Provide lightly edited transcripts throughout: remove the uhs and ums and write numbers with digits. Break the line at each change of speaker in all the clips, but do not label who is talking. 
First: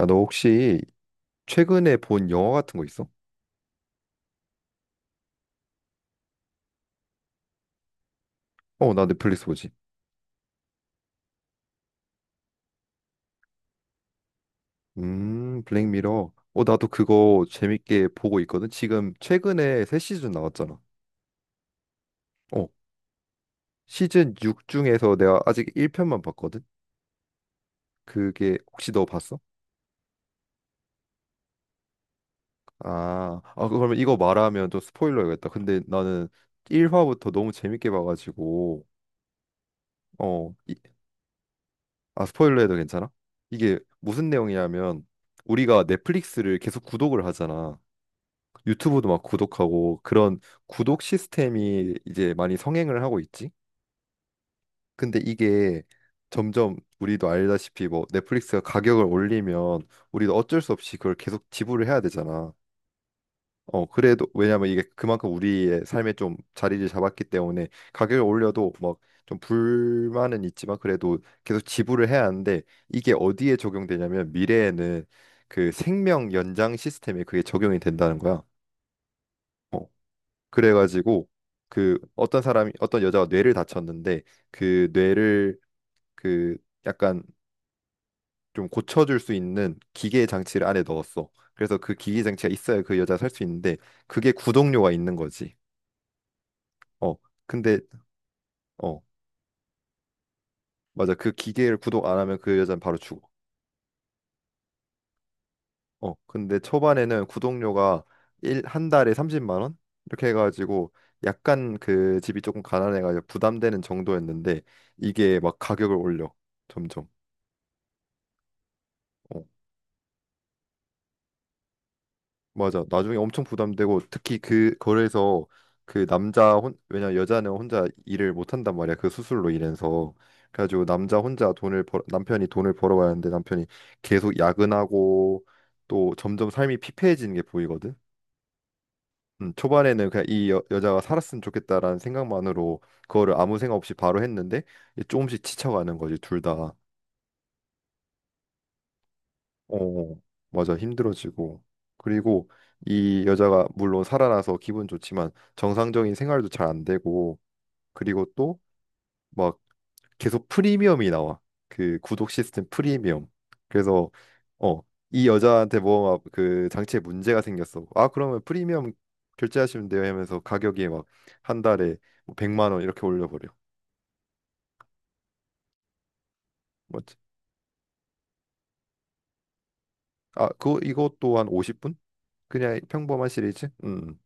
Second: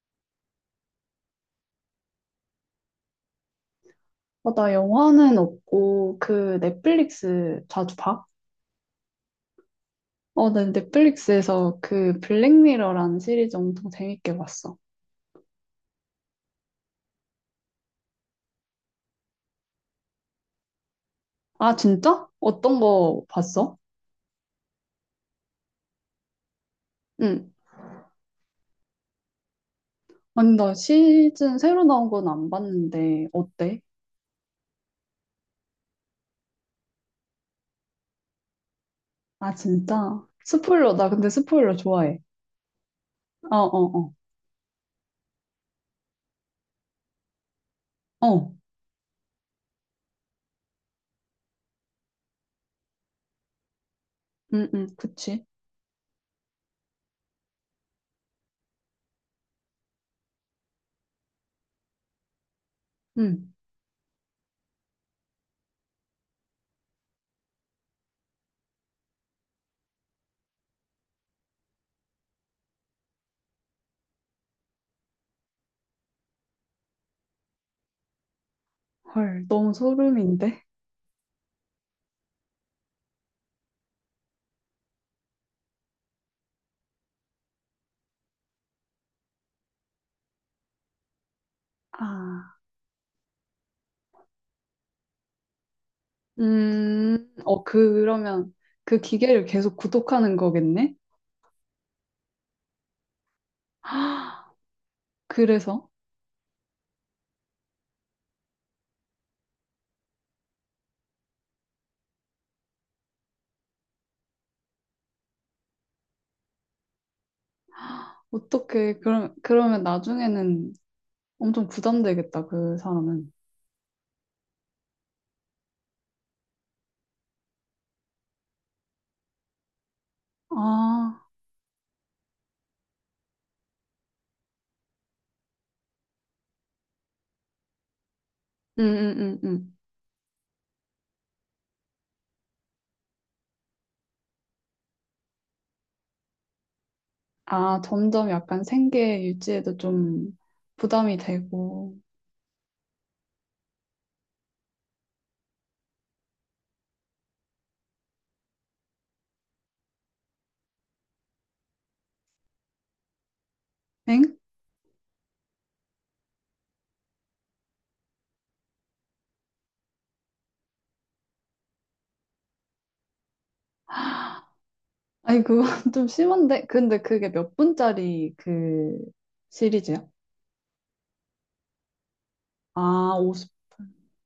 야, 너 혹시 최근에 본 영화 같은 거 있어?
어, 나 영화는 없고 그 넷플릭스 자주 봐?
어, 나 넷플릭스 보지.
어, 난 넷플릭스에서 그 블랙미러라는 시리즈 엄청 재밌게 봤어.
블랙미러. 어, 나도 그거 재밌게 보고 있거든. 지금 최근에 새 시즌 나왔잖아.
아, 진짜?
어,
어떤 거 봤어?
시즌 6 중에서 내가 아직 1편만 봤거든.
응.
그게 혹시 너 봤어?
아니, 나 시즌 새로 나온 건 안 봤는데
아,
어때?
그러면 이거 말하면 좀 스포일러겠다. 근데 나는 1화부터 너무 재밌게 봐가지고,
아, 진짜?
어, 이-
스포일러, 나 근데 스포일러 좋아해.
아, 스포일러 해도 괜찮아?
어,
이게
어,
무슨 내용이냐면 우리가 넷플릭스를 계속 구독을 하잖아.
어. 어.
유튜브도 막 구독하고 그런 구독 시스템이 이제 많이 성행을 하고 있지.
응, 응,
근데
그치.
이게 점점 우리도 알다시피 뭐 넷플릭스가 가격을 올리면 우리도 어쩔 수 없이 그걸 계속 지불을 해야 되잖아.
응.
그래도 왜냐면 이게 그만큼 우리의 삶에 좀 자리를 잡았기 때문에 가격을 올려도 막 좀 불만은 있지만 그래도 계속 지불을 해야 하는데, 이게 어디에 적용되냐면 미래에는 그 생명 연장 시스템에 그게 적용이 된다는 거야.
헐, 너무
어,
소름인데?
그래가지고 그 어떤 사람이, 어떤 여자가 뇌를 다쳤는데 그 뇌를 그 약간 좀 고쳐줄 수 있는 기계 장치를 안에 넣었어. 그래서 그 기계 장치가
아.
있어야 그 여자 살 수 있는데, 그게 구독료가 있는 거지. 어
어,
근데
그, 그러면
어
그 기계를 계속 구독하는 거겠네?
맞아. 그 기계를 구독 안 하면 그 여자는 바로 죽어.
그래서
근데 초반에는 구독료가 일 한 달에 30만 원, 이렇게 해가지고 약간 그 집이 조금 가난해가지고 부담되는 정도였는데 이게 막 가격을 올려, 점점.
어떻게 그럼
어.
그러면 나중에는 엄청 부담되겠다 그
맞아. 나중에
사람은.
엄청 부담되고, 특히 그 거래에서 그 남자 혼 왜냐 여자는 혼자 일을 못 한단 말이야. 그 수술로 인해서. 그래가지고 남자
아,
혼자 돈을 벌 남편이 돈을 벌어와야 하는데 남편이 계속 야근하고 또 점점 삶이 피폐해지는 게 보이거든.
응응응응.
초반에는 그냥 이 여자가 살았으면 좋겠다라는 생각만으로 그거를 아무 생각 없이 바로 했는데 이제 조금씩 지쳐가는 거지, 둘 다.
아 점점 약간 생계 유지에도
어,
좀
맞아.
부담이
힘들어지고.
되고.
그리고 이 여자가 물론 살아나서 기분 좋지만 정상적인 생활도 잘 안 되고, 그리고 또 막 계속 프리미엄이 나와. 그 구독 시스템 프리미엄. 그래서
엥?
어, 이 여자한테 뭐 그 장치에 문제가 생겼어. 아, 그러면 프리미엄 결제하시면 돼요 하면서 가격이 막 한 달에 뭐 100만 원 이렇게 올려버려.
아니 그건 좀 심한데. 근데
맞지?
그게 몇 분짜리 그 시리즈야?
아, 그거 이것도 한 50분? 그냥
아
평범한
50.
시리즈? 음.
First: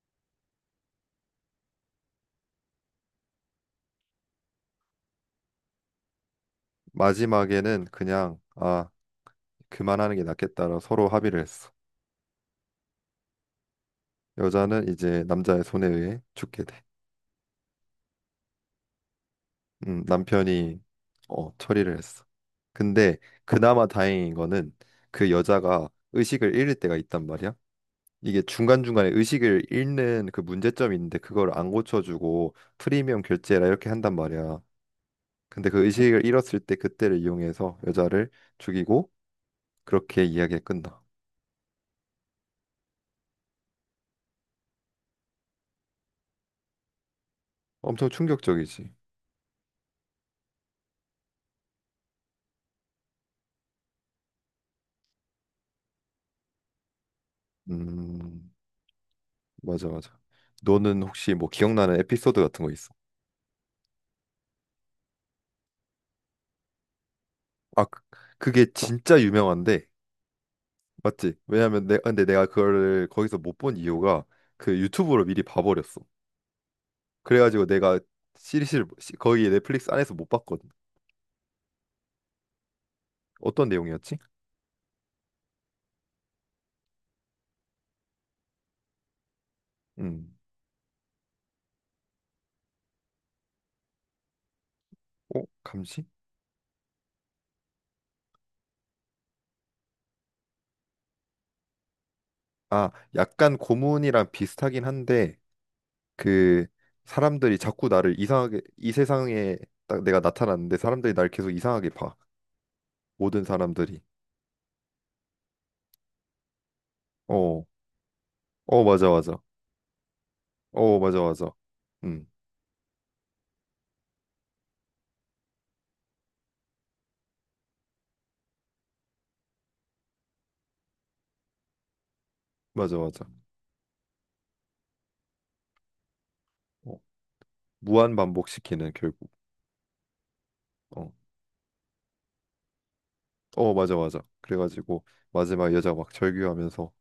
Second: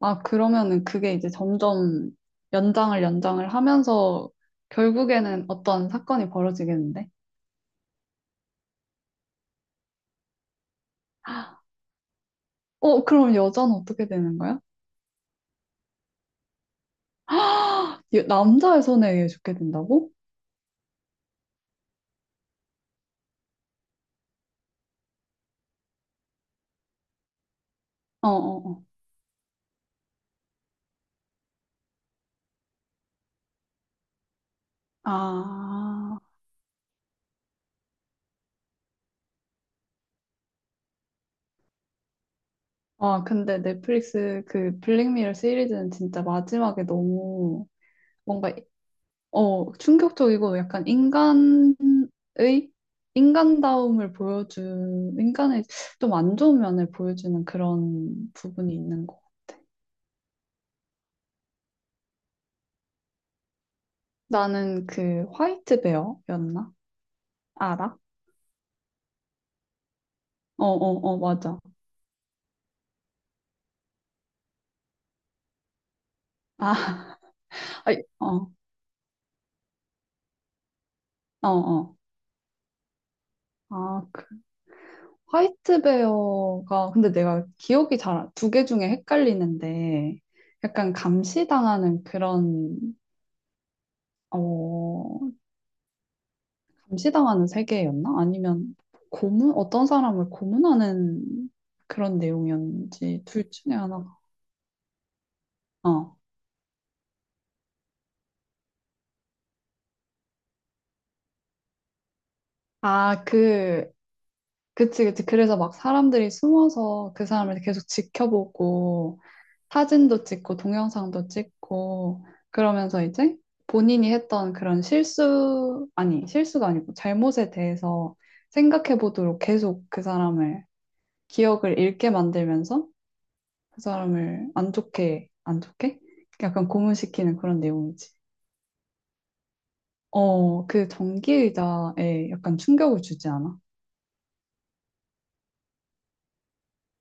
아 그러면은 그게 이제 점점 연장을 하면서 결국에는 어떤 사건이 벌어지겠는데?
마지막에는 그냥 아 그만하는 게 낫겠다라 서로 합의를 했어.
어 그럼 여자는 어떻게 되는 거야?
여자는 이제 남자의 손에 의해 죽게 돼.
남자의 손에 의해 죽게 된다고?
남편이 어, 처리를 했어. 근데 그나마 다행인 거는 그 여자가 의식을 잃을 때가 있단 말이야.
어,
이게
어, 어.
중간중간에 의식을 잃는 그 문제점이 있는데 그걸 안 고쳐주고 프리미엄 결제라 이렇게 한단 말이야. 근데 그
아,
의식을 잃었을 때 그때를 이용해서 여자를 죽이고 그렇게 이야기가 끝나.
아, 근데 넷플릭스 그 블랙미러 시리즈는 진짜 마지막에 너무
엄청
뭔가,
충격적이지.
어, 충격적이고 약간 인간의, 인간다움을 보여준, 인간의 좀 안 좋은 면을 보여주는 그런
음.
부분이 있는 거.
맞아, 맞아. 너는 혹시 뭐 기억나는 에피소드 같은 거 있어?
나는 그 화이트 베어였나?
아,
알아?
그- 그게 진짜 유명한데,
어, 어, 어,
맞지?
맞아.
근데 내가 그거를 거기서 못 본 이유가 그 유튜브로 미리 봐버렸어.
아,
그래가지고 내가
아이, 어,
거기 넷플릭스 안에서 못 봤거든.
어, 어.
어떤
아,
내용이었지?
그 화이트베어가 근데 내가 기억이 잘 두 개 중에 헷갈리는데
음,
약간 감시당하는 그런 어
감시?
감시당하는 세계였나? 아니면 고문 어떤 사람을 고문하는 그런
아,
내용이었는지 둘
약간
중에 하나가
고문이랑 비슷하긴 한데
어.
그 사람들이 자꾸 나를 이상하게, 이 세상에 딱 내가 나타났는데 사람들이 날 계속 이상하게 봐.
아,
모든
그
사람들이.
그치 그치 그래서 막 사람들이 숨어서 그 사람을
어,
계속
어, 맞아,
지켜보고
맞아.
사진도 찍고
어, 맞아,
동영상도
맞아.
찍고
음,
그러면서 이제 본인이 했던 그런 실수, 아니, 실수가 아니고 잘못에 대해서 생각해 보도록 계속 그 사람을 기억을 잃게 만들면서
맞아, 맞아.
그 사람을 안 좋게, 안 좋게? 약간
어,
고문시키는 그런 내용이지.
무한 반복시키는, 결국.
어, 그
어,
전기의자에 약간 충격을 주지 않아?
어, 맞아, 맞아. 그래가지고 마지막 여자 막 절규하면서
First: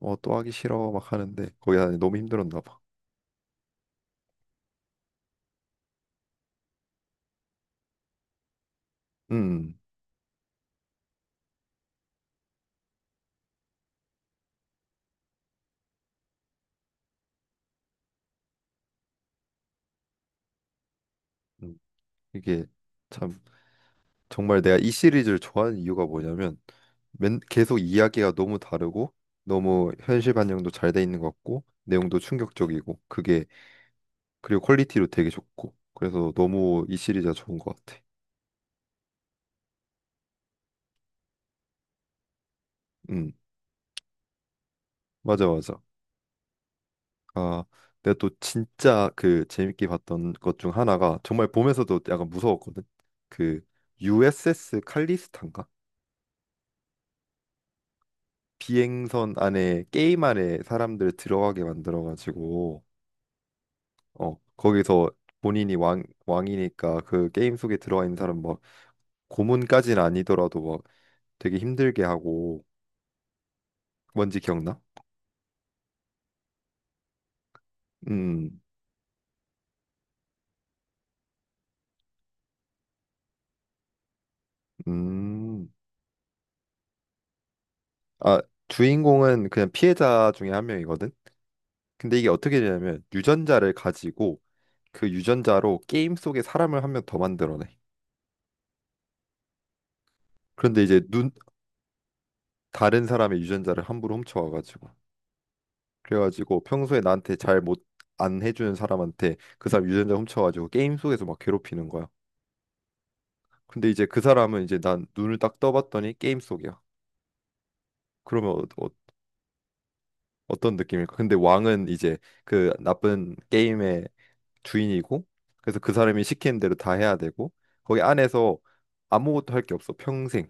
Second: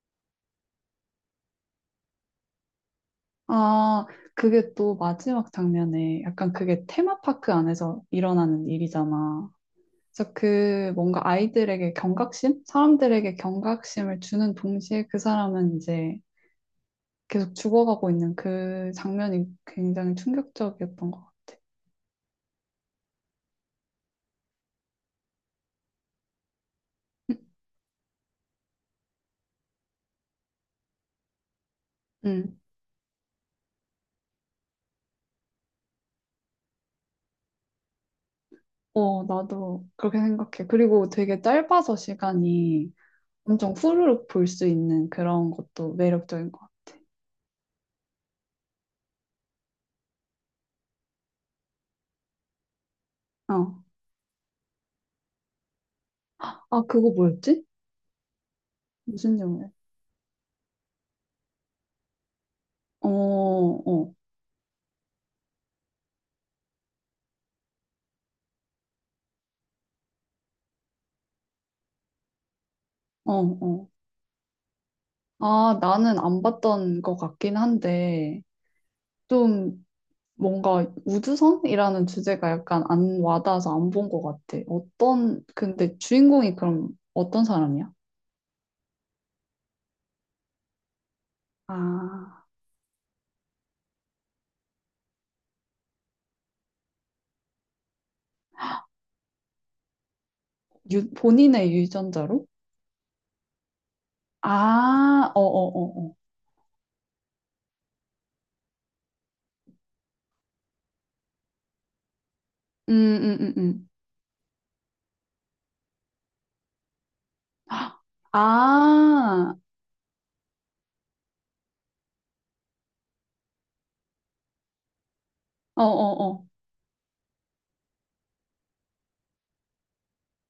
어, 또 하기 싫어 막 하는데 거기 다 너무 힘들었나 봐.
아, 그게 또 마지막 장면에 약간 그게 테마파크 안에서 일어나는 일이잖아.
음,
그래서 그 뭔가 아이들에게 경각심? 사람들에게 경각심을 주는 동시에 그 사람은 이제 계속 죽어가고 있는 그 장면이 굉장히 충격적이었던 것 같아.
음, 이게 참 정말 내가 이 시리즈를 좋아하는 이유가 뭐냐면 계속 이야기가 너무 다르고 너무 현실 반영도 잘 돼 있는 것 같고 내용도
응.
충격적이고 그게, 그리고 퀄리티도 되게 좋고, 그래서 너무 이 시리즈가 좋은 것 같아.
어, 나도 그렇게 생각해. 그리고 되게 짧아서 시간이
음,
엄청 후루룩 볼 수 있는
맞아,
그런
맞아.
것도 매력적인 것 같아.
아, 내가 또 진짜 그 재밌게 봤던 것 중 하나가 정말 보면서도 약간 무서웠거든. 그
어.
USS 칼리스탄가?
아, 그거 뭐였지?
비행선
무슨 영화?
안에 게임 안에 사람들 들어가게 만들어 가지고
어, 어,
어, 거기서 본인이 왕 왕이니까 그 게임 속에 들어가 있는 사람 막 고문까지는 아니더라도 막 되게 힘들게 하고,
어, 어.
뭔지 기억나?
아, 나는 안 봤던 것 같긴 한데,
음.
좀 뭔가 우주선이라는 주제가 약간 안 와닿아서 안 본 것 같아. 어떤,
음.
근데 주인공이 그럼 어떤 사람이야?
아, 주인공은 그냥 피해자 중에 한 명이거든. 근데 이게
아,
어떻게 되냐면 유전자를 가지고 그 유전자로 게임 속에 사람을 한 명 더 만들어내. 그런데 이제 눈,
본인의 유전자로?
다른 사람의 유전자를 함부로 훔쳐와가지고
아, 어어어어.
그래가지고 평소에 나한테 잘 못, 안 해주는 사람한테 그 사람 유전자 훔쳐가지고 게임 속에서 막 괴롭히는 거야.
음, 음, 음,
근데
음.
이제 그 사람은 이제 난 눈을 딱 떠봤더니 게임 속이야. 그러면 어,
아,
떤 느낌일까? 근데 왕은 이제 그 나쁜 게임의 주인이고 그래서 그 사람이
어어어.
시키는 대로 다 해야 되고 거기 안에서 아무것도 할 게 없어, 평생.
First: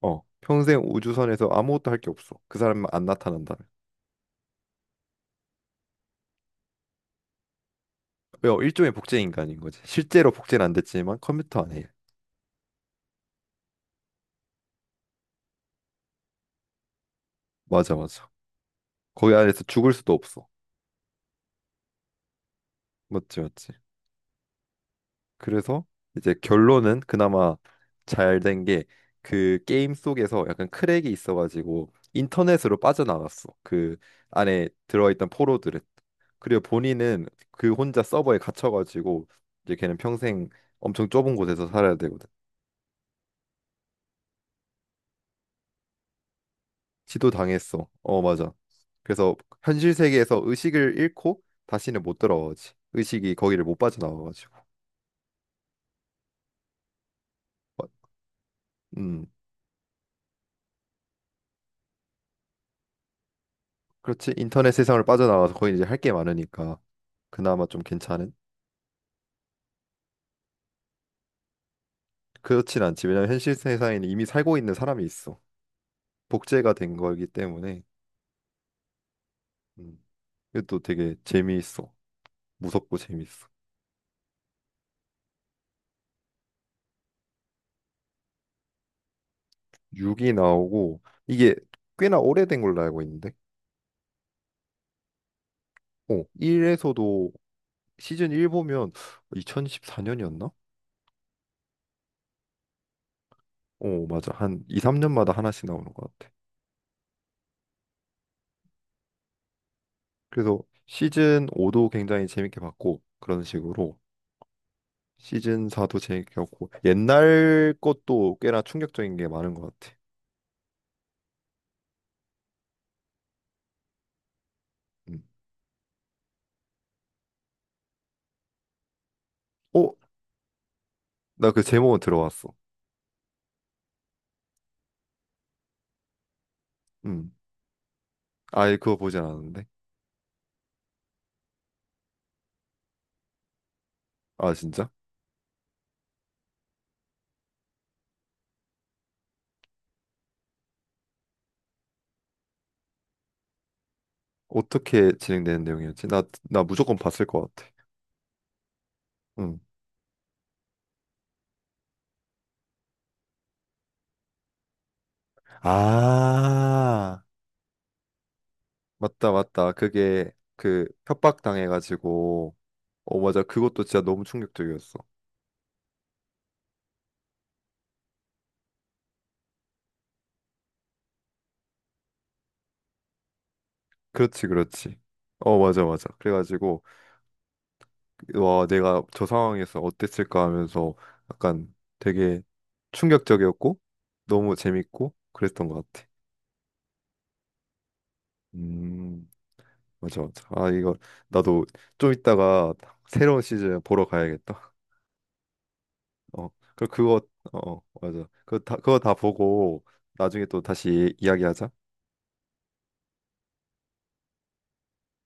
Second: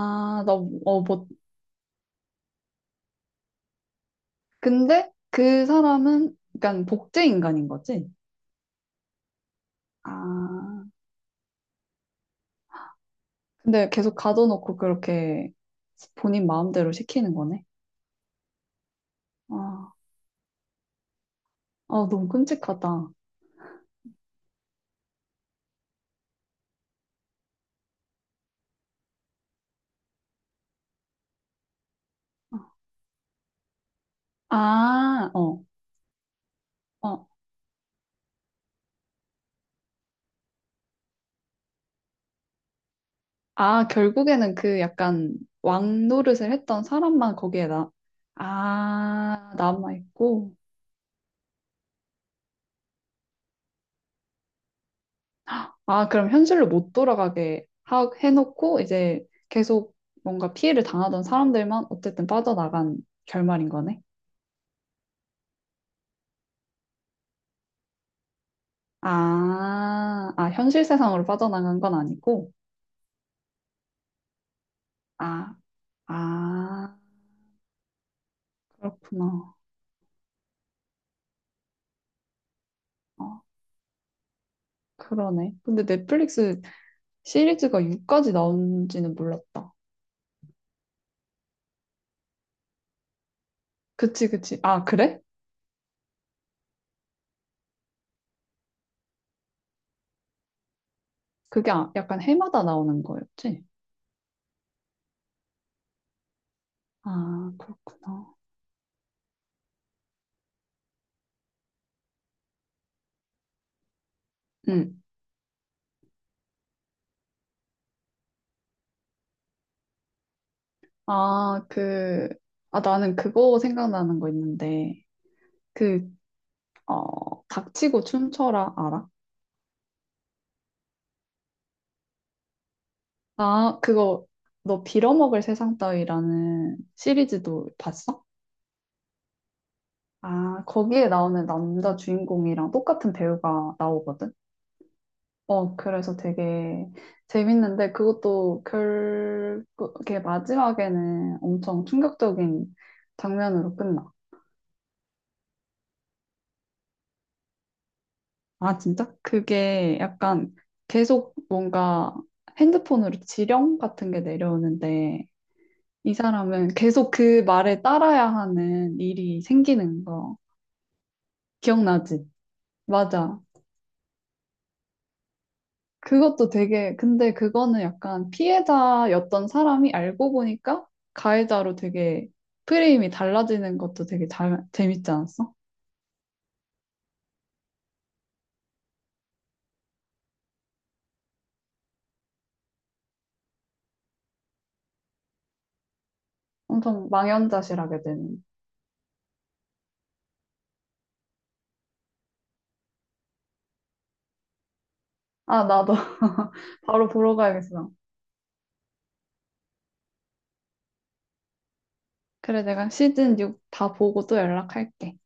어,
나,
평생
어, 뭐,
우주선에서 아무것도 할 게 없어. 그 사람만 안 나타난다면.
근데 그 사람은 약간 복제 인간인 거지?
왜 일종의 복제 인간인 거지. 실제로 복제는 안
아,
됐지만 컴퓨터 안에.
근데 계속 가둬놓고 그렇게 본인 마음대로 시키는 거네?
맞아, 맞아. 거기 안에서
아,
죽을 수도 없어.
아, 너무 끔찍하다.
맞지, 맞지. 그래서 이제 결론은 그나마 잘 된 게, 그 게임 속에서 약간 크랙이 있어가지고 인터넷으로 빠져나갔어. 그 안에 들어있던
아, 어,
포로들은. 그리고 본인은
어.
그 혼자 서버에 갇혀가지고 이제 걔는 평생 엄청 좁은 곳에서 살아야 되거든.
아, 결국에는 그 약간 왕 노릇을 했던
지도
사람만 거기에
당했어.
나,
어, 맞아. 그래서
아,
현실 세계에서
남아있고.
의식을 잃고 다시는 못 들어오지. 의식이 거기를 못 빠져나와가지고.
아, 그럼 현실로 못 돌아가게
어,
해놓고 이제
음,
계속 뭔가 피해를 당하던 사람들만 어쨌든 빠져나간 결말인 거네.
그렇지. 인터넷 세상을 빠져나와서 거기 이제 할 게 많으니까 그나마 좀 괜찮은.
아, 아, 현실 세상으로 빠져나간 건 아니고.
그렇진 않지. 왜냐면 현실 세상에는 이미 살고 있는 사람이 있어.
아,
복제가 된
아,
거기 때문에.
그렇구나.
음, 이것도 되게 재미있어. 무섭고 재미있
어,
어
그러네. 근데 넷플릭스 시리즈가 6까지 나온지는 몰랐다.
6이 나오고 이게 꽤나 오래된 걸로 알고 있는데.
그치, 그치. 아, 그래?
어, 1에서도, 시즌 1 보면 2014년이었나?
그게 약간 해마다 나오는 거였지?
어, 맞아. 한 2, 3년마다 하나씩 나오는 것 같아.
아, 그렇구나.
그래서 시즌 5도 굉장히 재밌게 봤고 그런 식으로
응.
시즌 4도 재밌게 봤고, 옛날 것도 꽤나 충격적인 게 많은 것 같아.
아, 그, 아, 나는 그거 생각나는 거 있는데,
음.
그, 어, 닥치고 춤춰라, 알아?
어? 나 그 제목은 들어왔어.
아, 그거, 너 빌어먹을 세상 따위라는
음.
시리즈도 봤어?
아예 그거 보진 않았는데.
아, 거기에 나오는 남자 주인공이랑 똑같은 배우가 나오거든?
아, 진짜?
어, 그래서 되게 재밌는데 그것도 결국에 마지막에는 엄청 충격적인 장면으로 끝나.
어떻게 진행되는 내용이었지? 나 무조건 봤을 것 같아.
아, 진짜?
음.
그게 약간 계속 뭔가 핸드폰으로 지령 같은 게 내려오는데 이 사람은 계속
아,
그 말에 따라야 하는
맞다,
일이
맞다.
생기는
그게
거.
그 협박
기억나지?
당해가지고 어,
맞아.
맞아. 그것도 진짜 너무 충격적이었어.
그것도 되게, 근데 그거는 약간 피해자였던 사람이 알고 보니까 가해자로 되게 프레임이 달라지는 것도 되게
그렇지,
잘,
그렇지.
재밌지 않았어?
어, 맞아, 맞아. 그래가지고, 와, 내가 저 상황에서 어땠을까 하면서 약간 되게 충격적이었고, 너무 재밌고, 그랬던 것 같아.
엄청 망연자실하게 되는.
음, 맞아, 맞아. 아, 이거, 나도 좀 이따가 새로운 시즌 보러 가야겠다.
아, 나도
어,
바로
그거,
보러
어,
가야겠어.
맞아. 그거 다 보고, 나중에 또 다시 이야기하자.
그래, 내가 시즌 6 다 보고 또 연락할게.